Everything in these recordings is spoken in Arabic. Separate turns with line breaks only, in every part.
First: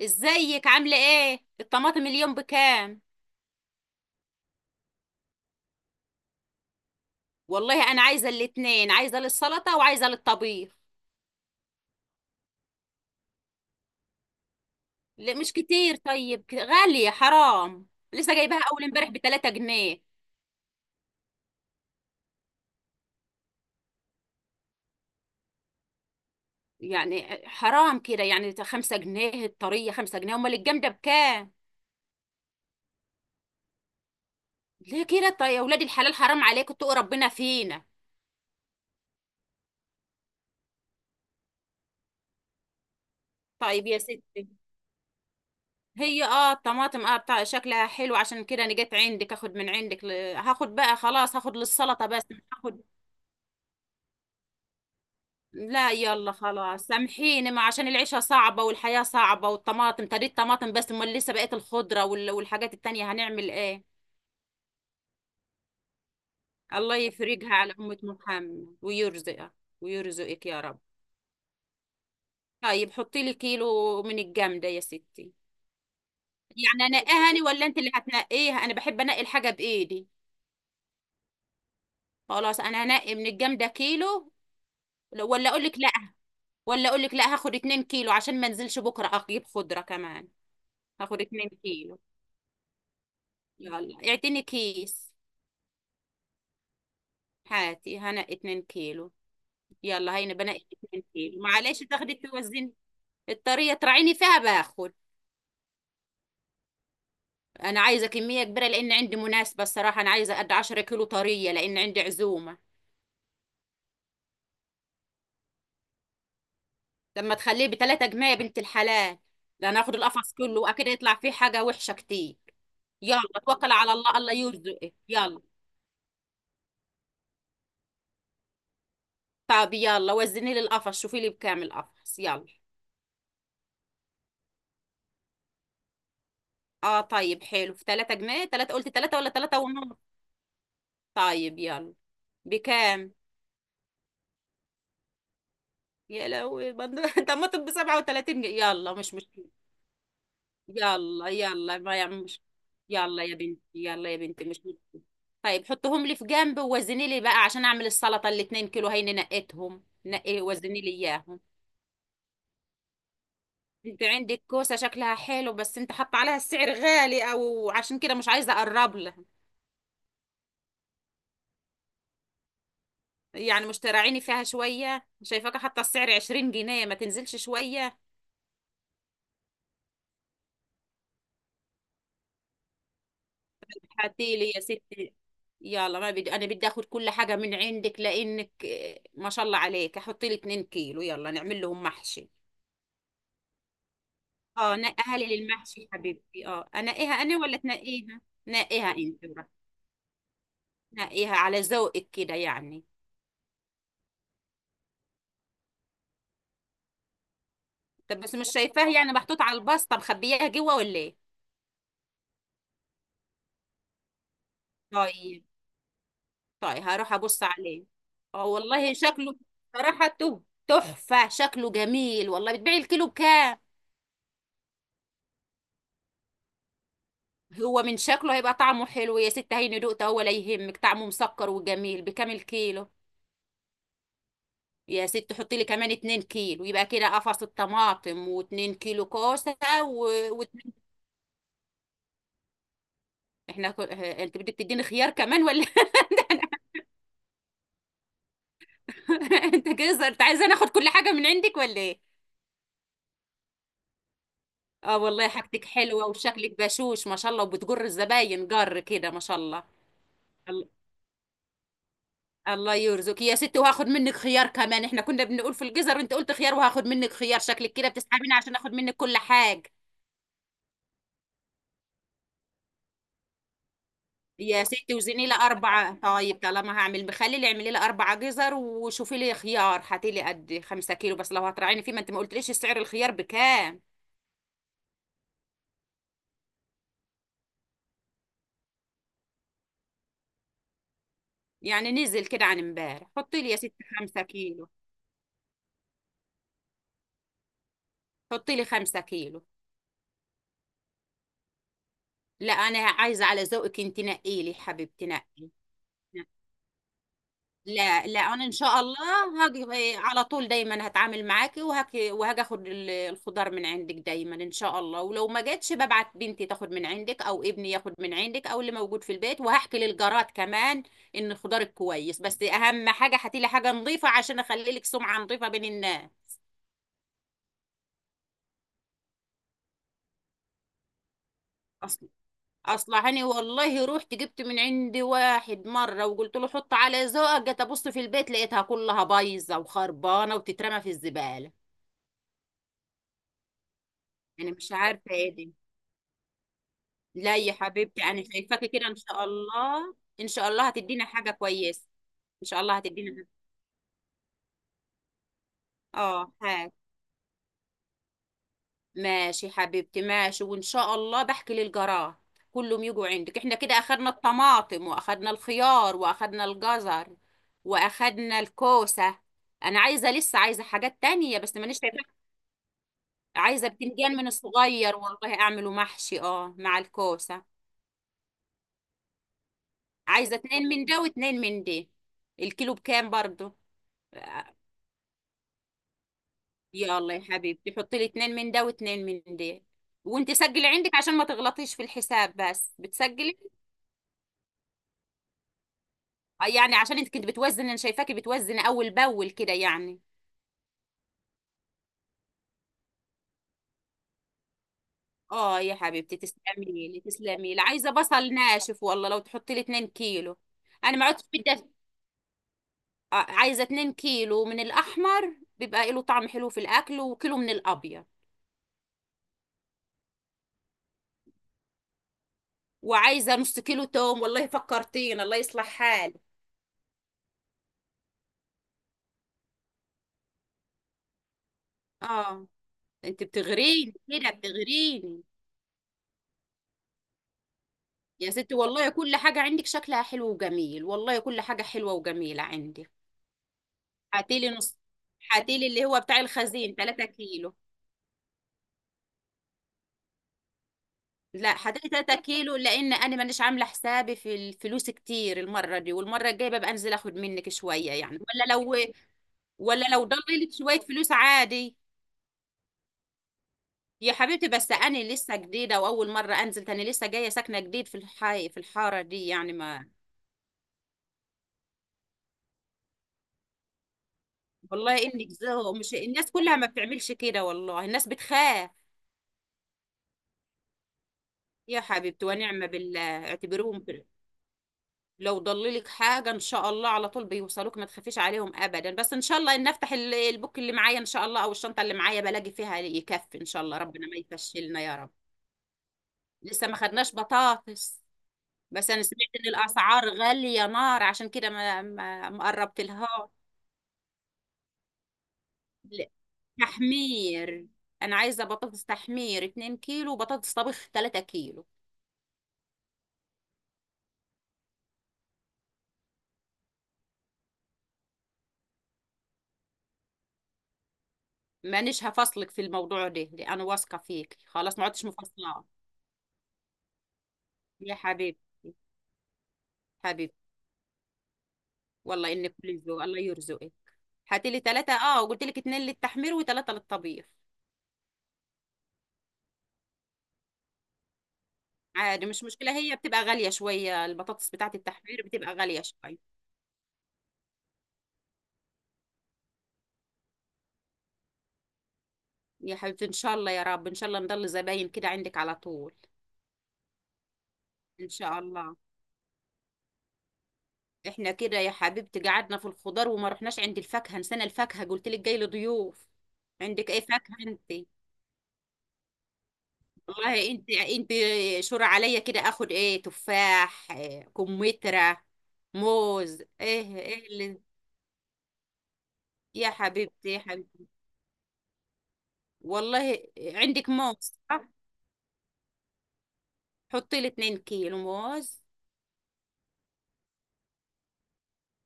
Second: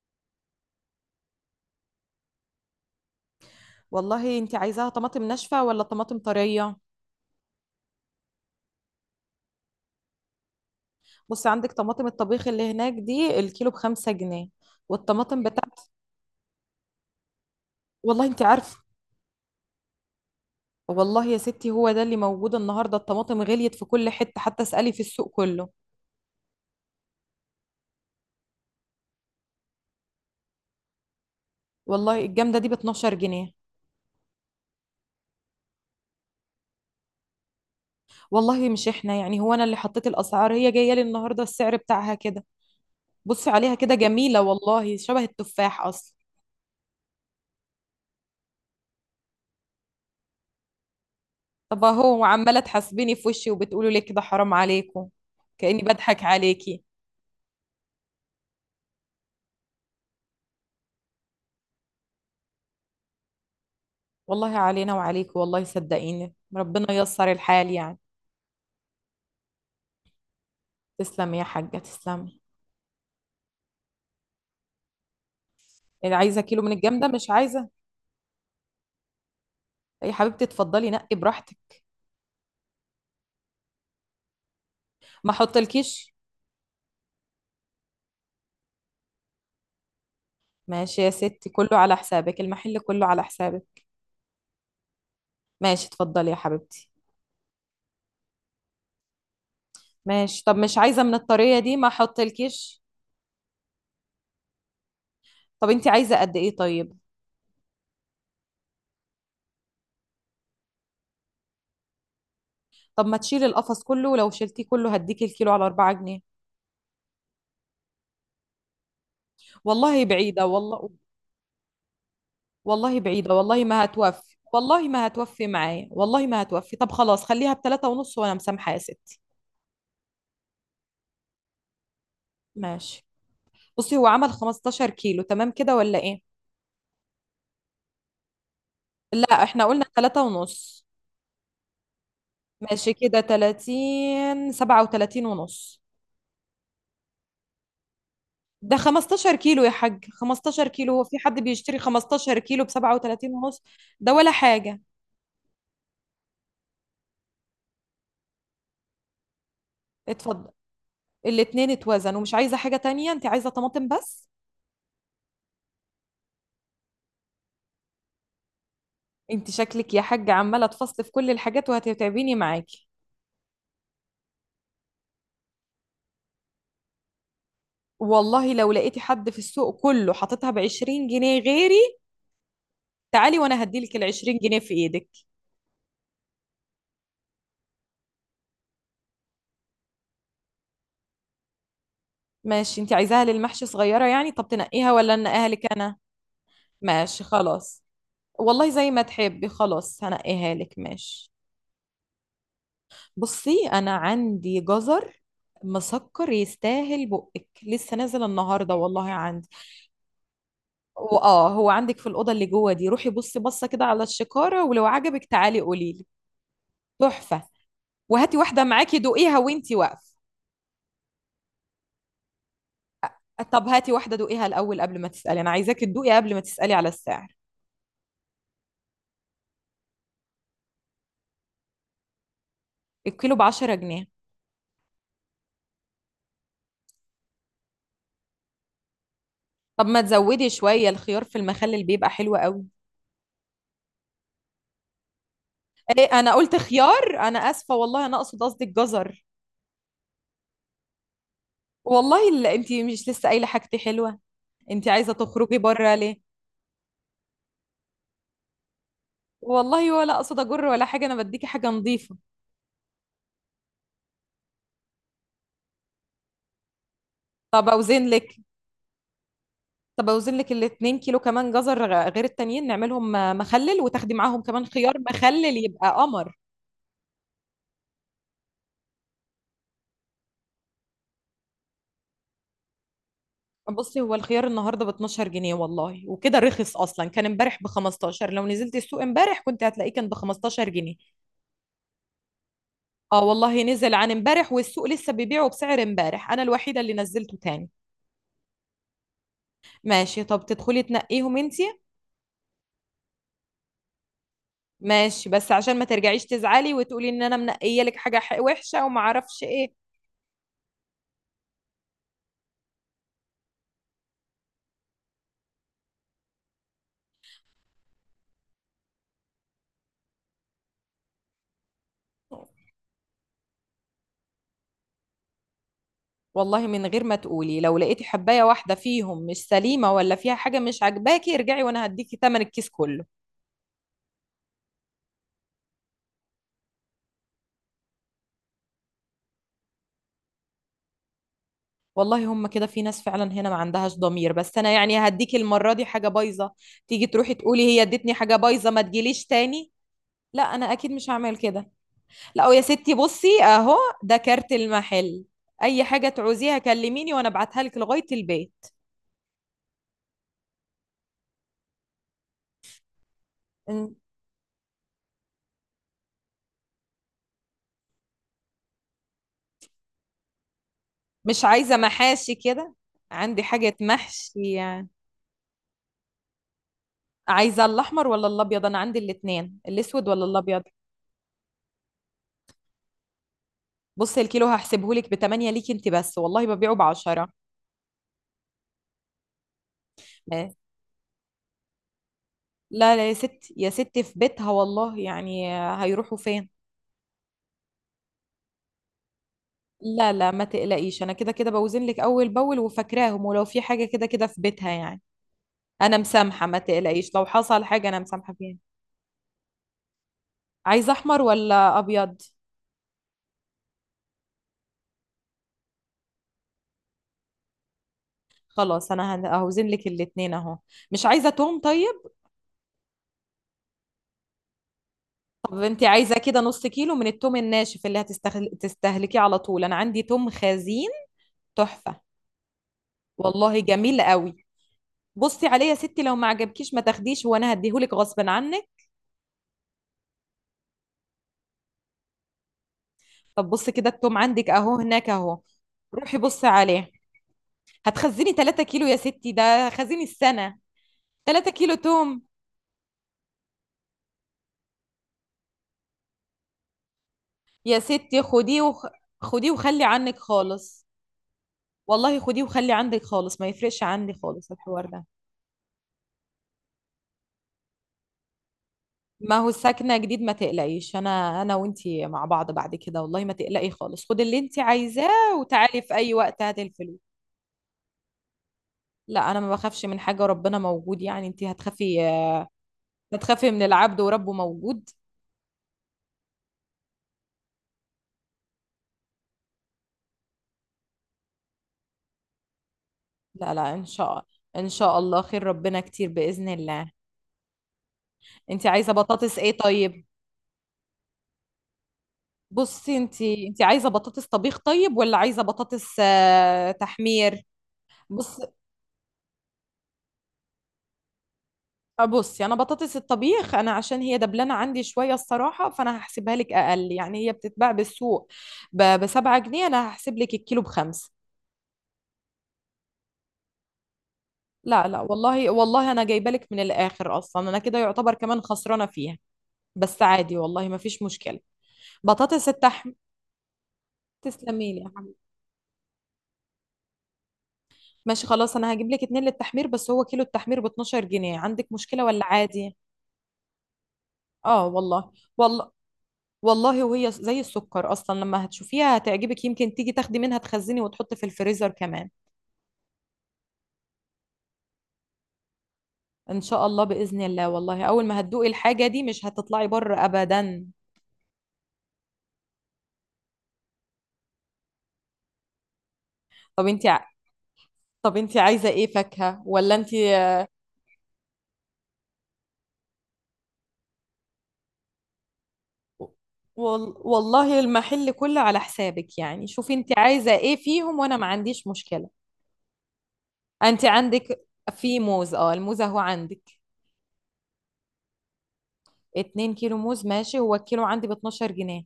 ازيك؟ عامله ايه؟ الطماطم اليوم بكام؟
والله انت عايزاها طماطم ناشفة ولا طماطم طرية؟
والله انا عايزه الاتنين، عايزه للسلطه وعايزه للطبيخ.
بصي، عندك طماطم الطبيخ اللي هناك دي الكيلو بخمسة جنيه.
لا،
والطماطم
مش
بتاعت...
كتير. طيب، غاليه، حرام.
والله
لسه
انت
جايباها
عارفة.
اول امبارح ب 3 جنيه.
والله يا ستي هو ده اللي موجود النهاردة، الطماطم غليت في كل حتة، حتى اسألي في السوق كله.
يعني حرام كده، يعني 5 جنيه الطريه، 5 جنيه، امال الجامده بكام؟
والله الجامدة دي ب 12 جنيه.
ليه كده؟ طيب يا ولاد الحلال، حرام عليكم، اتقوا ربنا فينا.
والله مش احنا، يعني هو انا اللي حطيت الاسعار؟ هي جاية لي النهاردة السعر بتاعها كده. بصي عليها
طيب
كده،
يا
جميلة
ستي.
والله، شبه التفاح اصلا.
هي الطماطم بتاع شكلها حلو، عشان كده انا جيت عندك اخد من عندك هاخد بقى. خلاص هاخد
طب
للسلطه بس.
اهو عمالة
هاخد.
تحاسبيني في وشي وبتقولوا لي كده حرام عليكم؟ كأني
لا،
بضحك
يلا
عليكي.
خلاص سامحيني، ما عشان العيشة صعبة والحياة صعبة والطماطم طريقة الطماطم، بس امال لسه بقية الخضرة والحاجات التانية، هنعمل ايه؟
والله علينا وعليك، والله صدقيني ربنا
الله
ييسر
يفرجها
الحال
على
يعني.
أمة محمد ويرزقها. ويرزقك يا رب.
تسلمي يا حاجة تسلمي.
طيب حطي لي كيلو من الجامدة يا ستي.
اللي عايزة كيلو من
يعني
الجمدة
انقيها
مش
أنا ولا
عايزة؟
انت اللي هتنقيها؟ انا بحب انقي الحاجة بايدي.
يا حبيبتي اتفضلي نقي براحتك،
خلاص، انا هنقي من الجامدة كيلو.
ما
ولا اقول لك لا.
احطلكيش.
ولا اقول لك لا، هاخد اتنين كيلو عشان ما انزلش بكرة اجيب خضرة كمان.
ماشي يا
هاخد
ستي،
اتنين
كله على
كيلو.
حسابك، المحل كله على حسابك.
يلا، اعتني كيس.
ماشي اتفضلي يا حبيبتي.
هاتي هنا 2 كيلو. يلا، هينا
ماشي، طب
بنقي
مش عايزة
2
من
كيلو.
الطرية دي؟
معلش
ما
تاخدي توزني.
احطلكيش.
الطرية تراعيني فيها باخد.
طب انت عايزة قد ايه طيب؟
انا عايزة كمية كبيرة لان عندي مناسبة. الصراحة انا عايزة قد 10 كيلو طرية لان عندي عزومة.
طب ما تشيلي القفص كله، ولو شلتيه كله هديكي الكيلو على 4 جنيه.
لما تخليه بتلاتة جنيه يا بنت الحلال. ده انا اخد
والله
القفص
بعيدة
كله واكيد
والله،
يطلع فيه حاجة وحشة كتير.
والله
يلا
بعيدة والله
توكل
ما
على الله. الله
هتوفي. والله
يرزقك،
ما
يلا.
هتوفي معايا، والله ما هتوفي. طب خلاص، خليها بتلاتة ونص وأنا مسامحة يا ستي.
طب يلا وزني لي القفص. شوفي لي بكام القفص يلا.
ماشي. بصي هو عمل 15 كيلو، تمام كده ولا إيه؟
اه طيب حلو، في 3 جنيه. 3 قلت 3 ولا
لا
3
إحنا قلنا
ونص؟
تلاتة ونص.
طيب يلا.
ماشي
بكام؟
كده، 30، 37 ونص.
يا لهوي! طب ما تبقى 37 جنيه
ده
يلا، مش
15
مشكلة.
كيلو يا حاج، 15 كيلو، هو في
يلا
حد بيشتري
يلا، ما يعني
15
مش.
كيلو ب
يلا
37
يا بنتي،
ونص؟
يلا
ده
يا
ولا
بنتي، مش مشكلة.
حاجة.
طيب حطهم لي في جنب ووزني لي بقى عشان اعمل السلطة. الاتنين كيلو هيني نقيتهم، نقي
اتفضل.
وزني لي اياهم.
الاتنين اتوزن، ومش عايزة حاجة تانية؟ انت عايزة طماطم
انت
بس؟
عندك كوسة شكلها حلو، بس انت حاطه عليها السعر غالي، او عشان كده مش عايزة اقرب لها.
انت شكلك يا حاج عمالة تفصل في كل الحاجات وهتتعبيني معاكي.
يعني مش تراعيني فيها شوية؟ شايفاك حاطه السعر 20 جنيه، ما تنزلش شوية؟
والله لو لقيتي حد في السوق كله حاططها ب 20 جنيه غيري، تعالي وانا هديلك ال
هاتي
20
لي
جنيه
يا
في ايدك.
ستي. يلا، ما بدي انا بدي اخذ كل حاجه من عندك لانك ما شاء الله عليك. احط لي 2 كيلو يلا نعمل لهم محشي.
ماشي، انت عايزاها للمحشي صغيره يعني؟ طب
اه
تنقيها ولا
نقيها لي
انقيها لك
للمحشي
انا؟
حبيبتي. اه انقيها
ماشي
انا ولا
خلاص.
تنقيها؟
والله زي
نقيها
ما
انت
تحبي،
بقى.
خلاص هنقيها لك، ماشي.
نقيها على ذوقك كده يعني.
بصي انا عندي جزر مسكر يستاهل بقك، لسه
طب
نازل
بس مش
النهارده
شايفاه،
والله
يعني محطوط
عندي.
على الباستا مخبياها جوه ولا ايه؟
واه هو عندك في الاوضه اللي جوه دي، روحي بصي، بصه كده على الشكاره، ولو عجبك
طيب.
تعالي قولي لي.
طيب هروح ابص
تحفه.
عليه.
وهاتي
اه
واحده
والله
معاكي
شكله،
دوقيها وانتي واقفه.
صراحه، تحفه. شكله جميل والله. بتبيعي الكيلو بكام؟
طب هاتي واحدة دوقيها الأول قبل ما تسألي، أنا عايزاكي تدوقي قبل ما تسألي على السعر.
هو من شكله هيبقى طعمه حلو يا ست. هيني دقته ولا يهمك، طعمه مسكر وجميل. بكام كيلو؟
الكيلو بعشرة جنيه.
يا ست حطي لي كمان 2 كيلو، يبقى كده قفص الطماطم و2 كيلو كوسه.
طب ما
و... و...
تزودي شوية الخيار في المخلل بيبقى حلو قوي.
احنا انت بدك تديني خيار كمان ولا؟
إيه أنا قلت خيار؟ أنا آسفة والله، أنا أقصد، قصدي الجزر.
انت كده انت عايزه ناخد كل حاجه من عندك ولا ايه؟
والله اللي أنت مش لسه قايلة حاجتي حلوة؟ أنت
اه
عايزة
والله
تخرجي
حاجتك
بره
حلوه
ليه؟
وشكلك بشوش ما شاء الله، وبتجر الزباين جر كده ما شاء الله.
والله ولا أقصد أجر ولا حاجة، أنا بديكي حاجة نظيفة.
الله يرزقك يا ستي، وهاخد منك خيار كمان. احنا كنا بنقول في الجزر وانت قلت خيار، وهاخد منك خيار.
طب
شكلك كده
أوزن
بتسحبيني
لك،
عشان اخد منك كل حاجة.
طب أوزن لك الاتنين كيلو كمان جزر غير التانيين نعملهم مخلل، وتاخدي معاهم
يا
كمان خيار
ستي وزنيلة
مخلل يبقى
4.
قمر.
طيب طالما هعمل مخلل اعملي لي 4 جزر، وشوفي لي خيار هاتي لي قد 5 كيلو بس لو هتراعيني فيه، ما انت ما قلتليش سعر الخيار بكام.
بصي هو الخيار النهارده ب 12 جنيه والله، وكده رخص اصلا، كان امبارح ب 15، لو نزلت السوق امبارح كنت هتلاقيه كان ب 15 جنيه.
يعني نزل كده عن امبارح.
اه
حطي لي يا
والله
ستي.
نزل عن
خمسة
امبارح،
كيلو
والسوق لسه بيبيعه بسعر امبارح، انا الوحيده اللي نزلته تاني.
حطي لي 5 كيلو.
ماشي، طب تدخلي تنقيهم انتي؟
لا، أنا عايزة على ذوقك، انت نقي لي حبيبتي، نقي.
ماشي،
نعم.
بس عشان ما ترجعيش تزعلي وتقولي ان انا منقيه لك
لا
حاجه
لا، انا ان شاء
وحشه
الله.
وما اعرفش
هاجي.
ايه.
على طول دايما هتعامل معاكي وهاجي وهاجي اخد الخضار من عندك دايما ان شاء الله، ولو ما جاتش ببعت بنتي تاخد من عندك او ابني ياخد من عندك او اللي موجود في البيت. وهحكي للجارات كمان ان الخضار كويس، بس اهم حاجه هاتي لي حاجه نظيفه عشان اخلي لك سمعه نظيفه بين الناس.
والله من غير ما تقولي، لو لقيتي حبايه واحده فيهم مش سليمه ولا فيها حاجه مش عاجباكي ارجعي وانا
اصل
هديكي تمن الكيس كله.
اصلا هاني والله رحت جبت من عندي واحد مره وقلت له حط على ذوقك، جيت ابص في البيت لقيتها كلها بايظه وخربانه وتترمى في الزباله.
والله هم كده، في ناس فعلا هنا ما عندهاش ضمير،
انا
بس انا
مش
يعني
عارفه
هديك
ايه دي.
المرة دي حاجة بايظة تيجي تروحي
لا يا
تقولي هي
حبيبتي،
ادتني
انا
حاجة
شايفاكي
بايظة ما
كده ان شاء
تجيليش تاني؟
الله. ان
لا
شاء الله
انا اكيد
هتدينا
مش
حاجه
هعمل كده.
كويسه. ان
لا
شاء
يا
الله
ستي،
هتدينا حاجة.
بصي اهو، ده كارت المحل، اي حاجة
اه،
تعوزيها
حاجه.
كلميني وانا ابعتها لك لغاية البيت.
ماشي حبيبتي ماشي. وان شاء الله بحكي للجراح كلهم يجوا عندك. احنا كده
م-
اخدنا الطماطم واخدنا الخيار واخدنا الجزر واخدنا الكوسه. انا عايزه، لسه عايزه حاجات تانية
مش
بس
عايزة
مانيش شايفه.
محاشي كده؟ عندي
عايزه
حاجة
بتنجان من
محشي يعني.
الصغير والله اعمله محشي، اه، مع الكوسه.
عايزة الاحمر ولا الابيض؟ انا عندي الاتنين، الاسود ولا
عايزه
الابيض؟
اتنين من ده واتنين من ده. الكيلو بكام برضو؟
بصي الكيلو هحسبهولك ب 8 ليكي انت بس، والله ببيعه ب
يلا يا
10.
حبيبتي، حطي لي اتنين من ده واتنين من ده. وانت سجلي عندك عشان ما تغلطيش في الحساب. بس
لا لا يا
بتسجلي؟
ستي، يا ستي في بيتها والله يعني، هيروحوا فين؟
يعني عشان انت كنت بتوزني، انا شايفاكي بتوزني اول باول كده يعني.
لا لا ما تقلقيش، انا كده كده بوزن لك اول باول وفاكراهم، ولو في حاجه كده كده في بيتها يعني.
اه يا
انا
حبيبتي،
مسامحه، ما
تسلمي لي
تقلقيش، لو
تسلمي لي.
حصل حاجه
عايزه
انا مسامحه
بصل
فيها.
ناشف والله، لو تحطي لي 2 كيلو.
عايزه
انا ما
احمر
عدتش بدي
ولا ابيض؟
عايزه 2 كيلو من الاحمر بيبقى له طعم حلو في الاكل، وكيلو من الابيض.
خلاص انا هوزن لك الاتنين اهو. مش عايزه توم طيب؟
وعايزه نص كيلو توم والله، فكرتين الله
طب
يصلح
انت عايزه
حالي.
كده نص كيلو من التوم الناشف اللي تستهلكيه على طول؟ انا عندي توم خزين، تحفه
اه، انت
والله،
بتغريني
جميل
كده
قوي.
بتغريني.
بصي عليه يا ستي، لو ما عجبكيش ما تاخديش، وانا هديهولك غصب
يا ستي
عنك.
والله كل حاجة عندك شكلها حلو وجميل، والله كل حاجة حلوة وجميلة عندك.
طب بص كده التوم عندك
هاتيلي
اهو
نص.
هناك اهو،
هاتيلي اللي هو
روحي
بتاع
بصي
الخزين
عليه.
3 كيلو.
هتخزني 3 كيلو يا ستي؟ ده خزيني السنة، 3
لا،
كيلو
هاتيلي 3
توم!
كيلو لأن أنا مانيش عاملة حسابي في الفلوس كتير المرة دي، والمرة الجاية ببقى أنزل أخد منك
يا
شوية يعني
ستي
ولا لو.
خديه وخلي
ولا لو
عنك
ضللت شوية
خالص.
فلوس عادي.
والله خديه وخلي عندك خالص، ما يفرقش عندي
يا حبيبتي
خالص
بس
الحوار ده.
أنا لسه جديدة وأول مرة أنزل تاني، لسه جاية ساكنة جديد في الحي في الحارة دي
ما هو
يعني ما.
ساكنة جديد، ما تقلقيش، انا انا وانتي مع بعض بعد كده، والله ما تقلقي خالص، خدي اللي انتي
والله إنك
عايزاه
زهق،
وتعالي في
مش
اي
الناس
وقت
كلها
هاتي
ما
الفلوس.
بتعملش كده، والله الناس بتخاف.
لا انا ما بخافش من حاجة، ربنا موجود، يعني انتي
يا
هتخافي؟
حبيبتي ونعم بالله
هتخافي من
اعتبريهم
العبد وربه موجود؟
لو ضللك حاجة ان شاء الله على طول بيوصلوك، ما تخافيش عليهم ابدا. بس ان شاء الله ان افتح البوك اللي معايا ان شاء الله او الشنطة اللي معايا بلاقي فيها يكفي ان
لا
شاء
لا
الله.
ان
ربنا ما
شاء ان
يفشلنا يا
شاء
رب.
الله خير، ربنا كتير باذن
لسه ما
الله.
خدناش بطاطس.
انت
بس
عايزه
انا سمعت
بطاطس
ان
ايه طيب؟
الاسعار غالية نار، عشان كده ما قربت
بصي، انت
لها.
انت عايزه بطاطس طبيخ طيب ولا عايزه بطاطس
لا،
آه، تحمير؟
تحمير. انا
بص
عايزة بطاطس تحمير 2 كيلو وبطاطس طبخ 3 كيلو.
آه، بصي انا بطاطس الطبيخ، انا عشان هي دبلانه عندي شويه الصراحه، فانا هحسبها لك اقل، يعني هي بتتباع بالسوق بسبعة جنيه، انا هحسب لك الكيلو بخمسة.
مانيش هفصلك في الموضوع ده، لأ، انا واثقة فيك خلاص ما
لا لا
عدتش
والله
مفصلة.
والله، انا جايبه لك من الاخر اصلا، انا كده
يا
يعتبر كمان
حبيبتي.
خسرانه فيها، بس عادي
حبيبتي.
والله ما فيش مشكله.
والله
بطاطس
انك كل
التحمير،
الذوق، الله يرزقك. هاتي لي
تسلمي لي.
3، اه، وقلت لك اتنين للتحمير وثلاثة للطبيخ.
ماشي خلاص، انا هجيب لك اتنين للتحمير، بس هو كيلو التحمير ب 12 جنيه، عندك مشكلة ولا
عادي مش
عادي؟
مشكلة، هي بتبقى غالية شوية، البطاطس
اه
بتاعة
والله،
التحمير بتبقى
والله،
غالية شوية.
والله. وهي زي السكر اصلا، لما هتشوفيها هتعجبك، يمكن تيجي تاخدي منها تخزني وتحطي في الفريزر كمان.
يا حبيبتي ان شاء الله يا رب، ان شاء الله نضل زباين كده عندك على طول.
ان شاء الله باذن الله، والله اول
ان
ما
شاء
هتدوقي
الله.
الحاجة دي مش هتطلعي بره ابدا.
احنا كده يا حبيبتي قعدنا في الخضار وما رحناش عند الفاكهة. نسينا الفاكهة، قلت لك جاي لي ضيوف.
طب انت
عندك اي
ع...
فاكهة انت؟
طب انت عايزة ايه فاكهة ولا انت...
والله انت شور عليا كده، اخد ايه؟ تفاح، إيه، كمثرى، موز، ايه ايه
والله
اللي.
المحل كله على حسابك يعني،
يا
شوفي انت
حبيبتي
عايزة
يا
ايه
حبيبتي.
فيهم وانا ما عنديش مشكلة.
والله
انت
عندك موز؟
عندك...
صح.
في موز، اه الموز اهو عندك.
حطي لي 2 كيلو موز.
2 كيلو موز، ماشي، هو الكيلو عندي ب 12 جنيه.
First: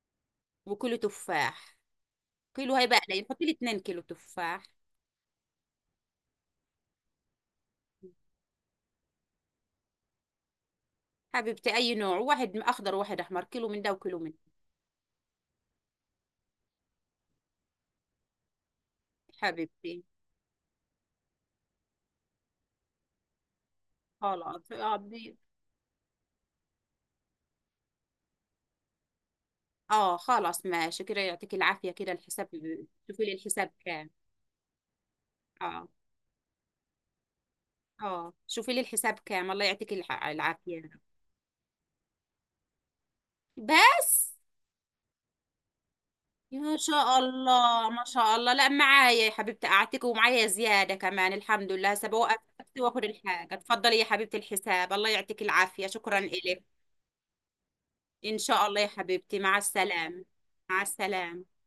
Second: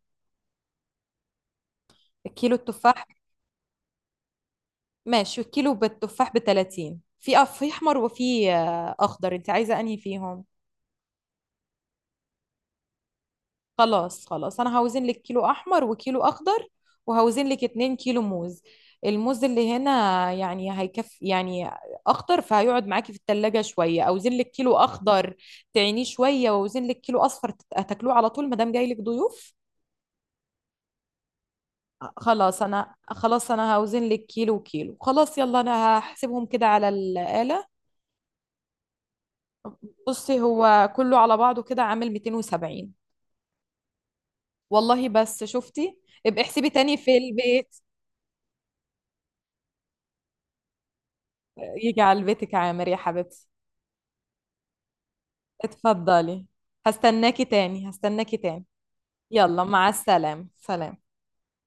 وكيلو تفاح.
الكيلو
كيلو هيبقى
التفاح،
قليل، حطي لي 2 كيلو تفاح.
ماشي، الكيلو بالتفاح ب 30، في في احمر وفي آه، اخضر، انت عايزه انهي فيهم؟
حبيبتي اي نوع. واحد اخضر وواحد احمر، كيلو من ده وكيلو
خلاص
من ده.
خلاص انا هوزن لك كيلو احمر وكيلو اخضر، وهوزن لك 2 كيلو موز. الموز اللي هنا،
حبيبتي.
يعني هيكفي يعني. اخضر فهيقعد معاكي في التلاجة شويه، اوزن لك
خلاص،
كيلو
اه،
اخضر تعينيه شويه، واوزن لك كيلو اصفر هتاكلوه على طول ما دام جاي لك ضيوف.
خلاص ماشي كده، يعطيك العافية. كده الحساب؟
خلاص انا،
شوفي لي
خلاص
الحساب
انا هوزن
كام؟
لك كيلو كيلو، خلاص يلا
اه.
انا هحسبهم كده على الآلة.
اه، شوفي لي الحساب كام. الله يعطيك
بصي
العافية.
هو كله على بعضه كده عامل 270.
بس.
والله بس، شفتي؟ ابقي احسبي
يا
تاني في
شاء
البيت.
الله، ما شاء الله، لا معايا يا حبيبتي قعدتك، ومعايا زيادة كمان الحمد لله،
يجي
هسه
على
بوقف.
بيتك عامر يا
واخد
حبيبتي،
الحاجة، اتفضلي يا حبيبتي الحساب. الله يعطيك العافية، شكرا
اتفضلي.
إلك.
هستناكي تاني هستناكي
إن
تاني.
شاء الله يا حبيبتي، مع
يلا مع
السلامة.
السلامة،
مع
سلام.
السلامة.